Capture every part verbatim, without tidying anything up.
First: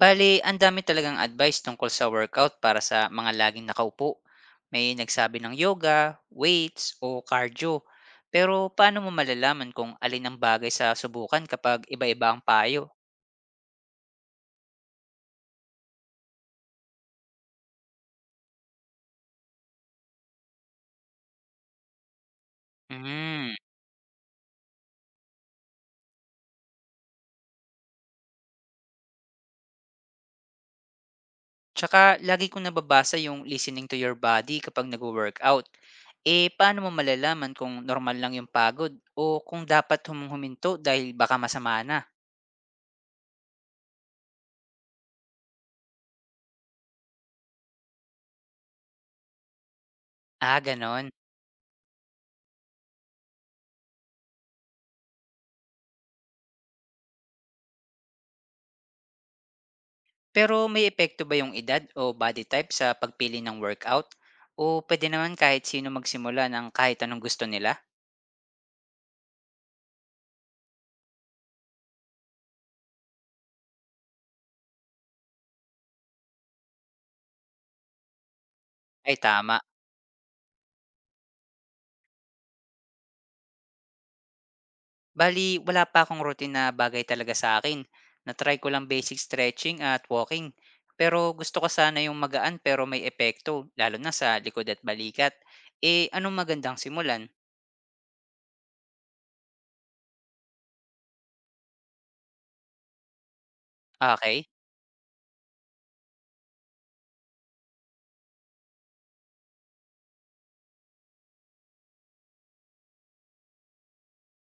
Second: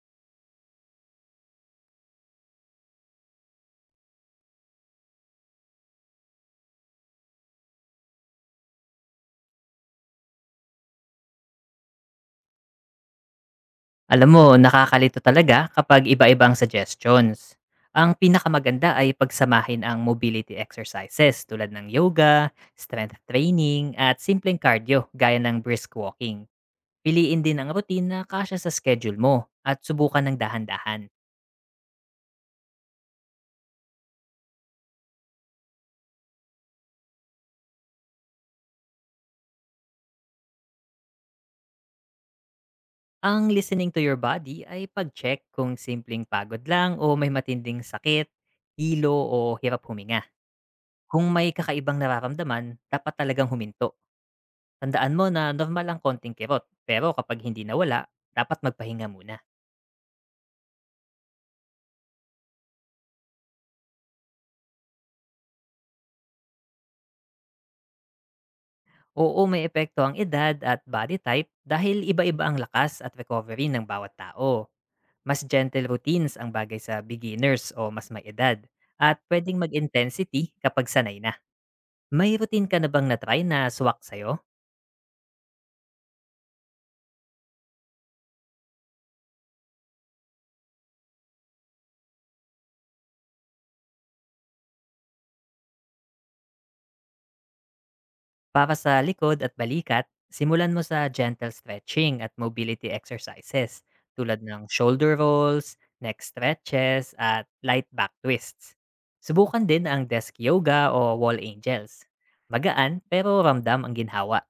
Bali ang dami talagang advice tungkol sa workout para sa mga laging nakaupo. May nagsabi ng yoga, weights, o cardio. Pero paano mo malalaman kung alin ang bagay sa subukan kapag iba-iba ang payo? Alam mo, nakakalito talaga kapag iba-iba ang suggestions. Ang pinakamaganda ay pagsamahin ang mobility exercises tulad ng yoga, strength Hmm. training, at simpleng cardio gaya ng brisk walking. Piliin din ang routine na kasya sa schedule mo at subukan ng dahan-dahan. Tsaka lagi kong nababasa yung listening to your body kapag nag-workout. Eh, paano mo malalaman kung normal lang yung pagod o kung dapat humuhuminto dahil baka masama na? Ang listening to your body ay pag-check kung simpleng pagod lang o may matinding sakit, hilo o hirap huminga. Ah, ganon. Kung may kakaibang nararamdaman, dapat talagang huminto. Tandaan mo na normal ang konting kirot, pero kapag hindi nawala, dapat magpahinga muna. Pero may epekto ba yung edad o body type sa pagpili ng workout? O pwede naman kahit sino magsimula ng kahit anong gusto nila? Oo, may epekto ang edad at body type dahil iba-iba ang lakas at recovery ng bawat tao. Mas gentle routines ang bagay sa beginners o mas may edad. Ay, At tama. pwedeng mag-intensity kapag sanay na. May routine ka na bang na-try na swak sa'yo? Bali, wala pa akong routine na bagay talaga sa akin. Natry ko lang basic stretching at walking. Pero gusto ko sana yung magaan pero may epekto, lalo na sa likod at balikat. Eh, anong magandang simulan? Para sa likod at balikat, simulan mo sa gentle stretching at mobility exercises tulad Okay. ng shoulder rolls, neck stretches, at light back twists. Subukan din ang desk yoga o wall angels. Magaan pero ramdam ang ginhawa.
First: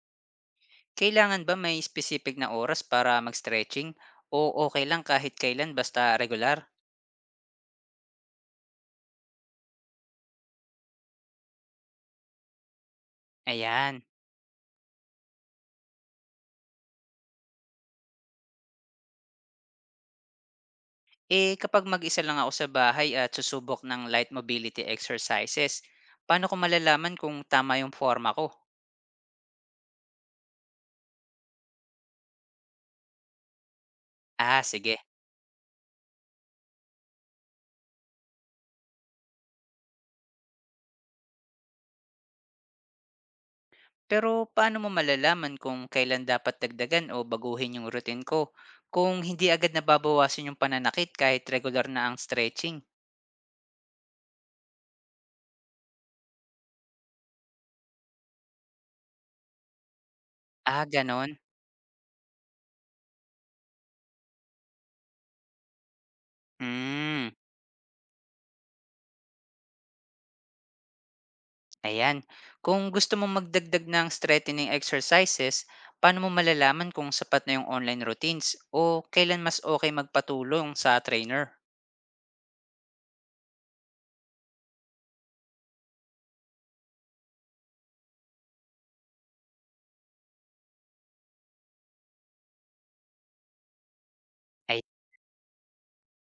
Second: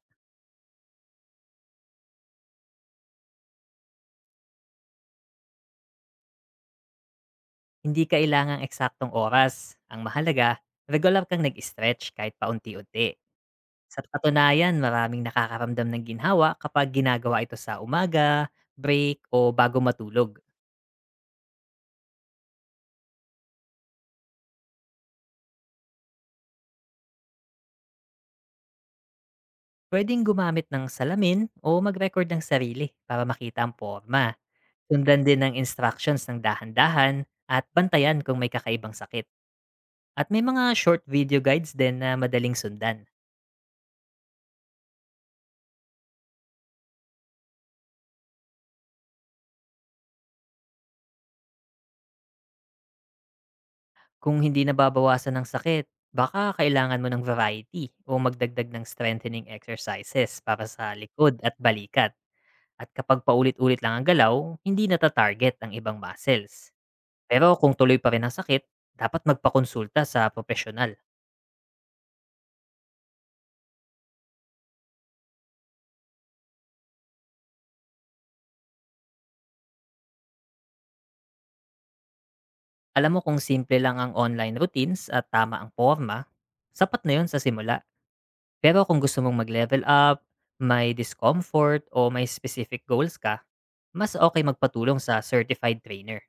Kailangan ba may specific na oras para mag-stretching? O okay lang kahit kailan basta regular? Hindi kailangang eksaktong oras. Ang mahalaga, regular kang nag-stretch kahit paunti-unti. Ayan. Sa katunayan, maraming nakakaramdam ng ginhawa kapag ginagawa ito sa umaga, break, o bago matulog. Eh, kapag mag-isa lang ako sa bahay at susubok ng light mobility exercises, paano ko malalaman kung tama yung forma ko? Puwedeng gumamit ng salamin o mag-record ng sarili para makita ang porma. Ah, sige. Sundan din ng instructions ng dahan-dahan at bantayan kung may kakaibang sakit. At may mga short video guides din na madaling sundan. Pero paano mo malalaman kung kailan dapat dagdagan o baguhin yung routine ko? Kung hindi agad nababawasan yung pananakit kahit regular na ang stretching. Kung hindi nababawasan ng sakit, baka kailangan mo ng variety o magdagdag ng strengthening exercises para Ah, sa likod ganon. at balikat. At kapag paulit-ulit lang ang galaw, hindi nata-target ang ibang muscles. Hmm, Pero kung tuloy pa rin ang sakit, dapat magpakonsulta sa profesional. ayan. Kung gusto mong magdagdag ng strengthening exercises, paano mo malalaman kung sapat na yung online routines o kailan mas okay magpatulong sa trainer? Alam mo, kung simple lang ang online routines at tama ang forma, sapat na yun sa simula. Pero kung gusto mong mag-level up, may discomfort o may specific goals ka, mas okay magpatulong sa certified trainer.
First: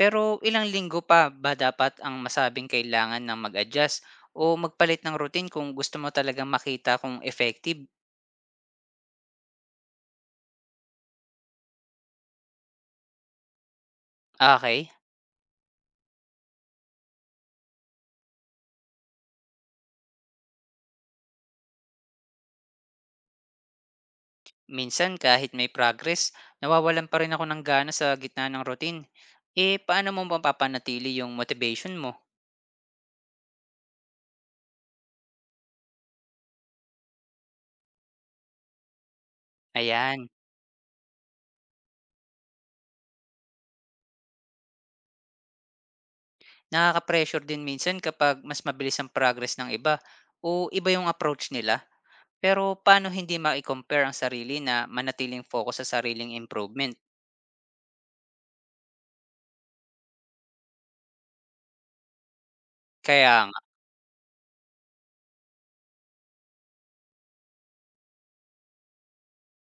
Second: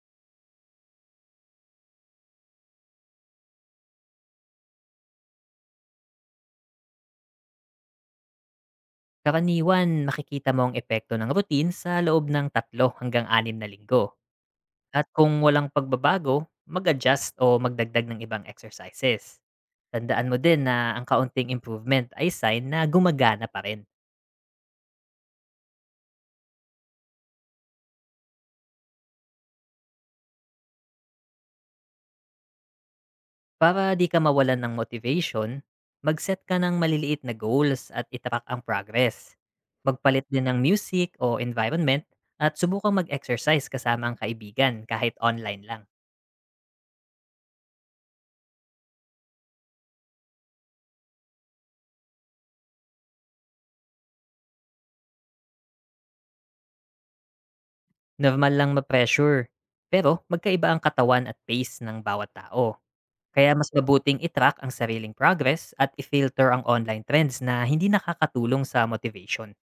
Pero ilang linggo pa ba dapat ang masabing kailangan ng mag-adjust o magpalit ng routine kung gusto mo talagang makita kung effective? Karaniwan, makikita mo ang epekto ng routine sa loob ng tatlo hanggang anim na linggo. Ah, okay, At kung walang pagbabago, mag-adjust o magdagdag ng ibang exercises. Tandaan mo din na ang kaunting improvement ay sign na gumagana pa rin. minsan kahit may progress, nawawalan pa rin ako ng gana sa gitna ng routine. Eh, paano mo mapapanatili yung motivation mo? Para di ka mawalan ng motivation, mag-set ka ng maliliit na goals at itapak ang progress. Magpalit Ayan, din ng music o environment at subukang mag-exercise kasama ang kaibigan kahit online lang. nakaka-pressure din minsan kapag mas mabilis ang progress ng iba o iba yung approach nila. Pero paano hindi ma-compare ang sarili na manatiling focus sa sariling improvement? Normal lang ma-pressure, pero magkaiba ang katawan at pace ng bawat tao. Kaya Kaya mas mabuting itrack ang sariling progress at i-filter ang online trends na hindi nakakatulong sa motivation.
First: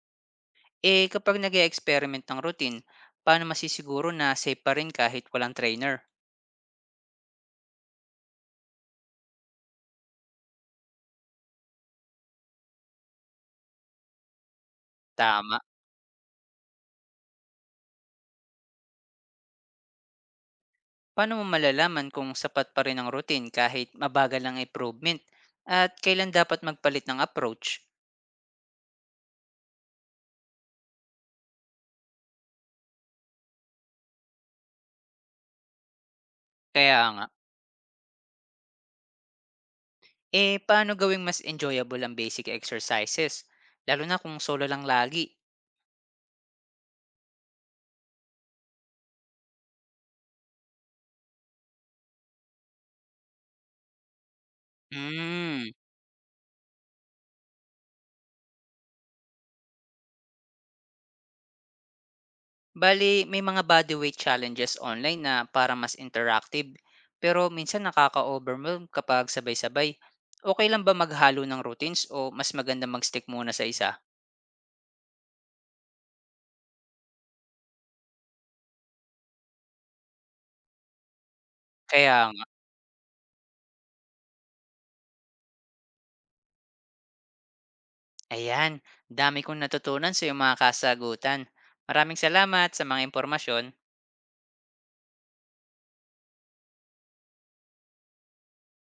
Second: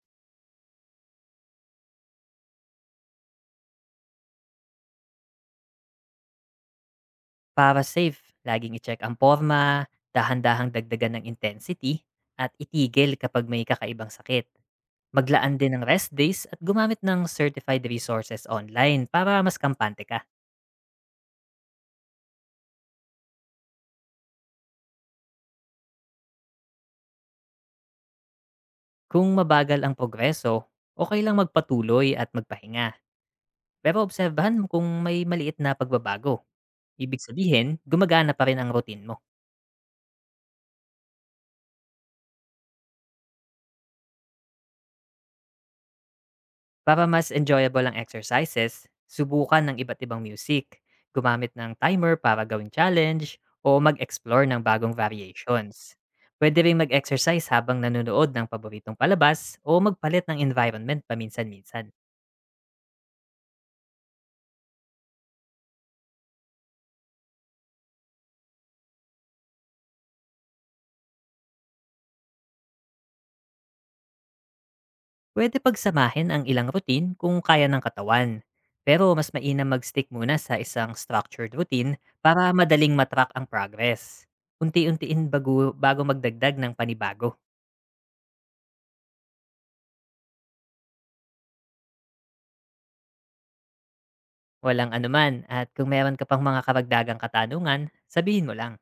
eh, kapag nag experiment ng routine, paano masisiguro na safe pa rin kahit walang trainer? Para safe, laging i-check ang forma, dahan-dahang dagdagan ng intensity, at itigil kapag may kakaibang sakit. Maglaan Tama. din ng rest days at gumamit ng certified resources online para mas kampante ka. Paano mo malalaman kung sapat pa rin ang routine kahit mabagal ang improvement? At kailan dapat magpalit ng approach? Kung mabagal ang progreso, okay lang magpatuloy at magpahinga. Pero obserbahan mo kung may maliit na pagbabago. Kaya Ibig nga, sabihin, gumagana pa rin ang routine mo. eh paano gawing mas enjoyable ang basic exercises? Lalo na kung solo lang lagi. Para mas enjoyable ang exercises, subukan ng iba't ibang music, gumamit ng timer para gawing challenge, o mag-explore ng bagong Hmm. variations. Pwede rin mag-exercise habang nanonood ng paboritong palabas o magpalit ng environment paminsan-minsan. Bali may mga bodyweight challenges online na para mas interactive, pero minsan nakaka-overwhelm kapag sabay-sabay. Okay lang ba maghalo ng routines o mas maganda mag-stick muna sa isa? Pwede pagsamahin ang ilang routine kung kaya ng katawan. Pero mas mainam mag-stick muna sa isang structured routine Kaya para nga, madaling matrack ang progress. Unti-untiin bago, bago magdagdag ng panibago. ayan, dami kong natutunan sa iyong mga kasagutan. Maraming salamat sa mga impormasyon. Walang anuman at kung meron ka pang mga karagdagang katanungan, sabihin mo lang.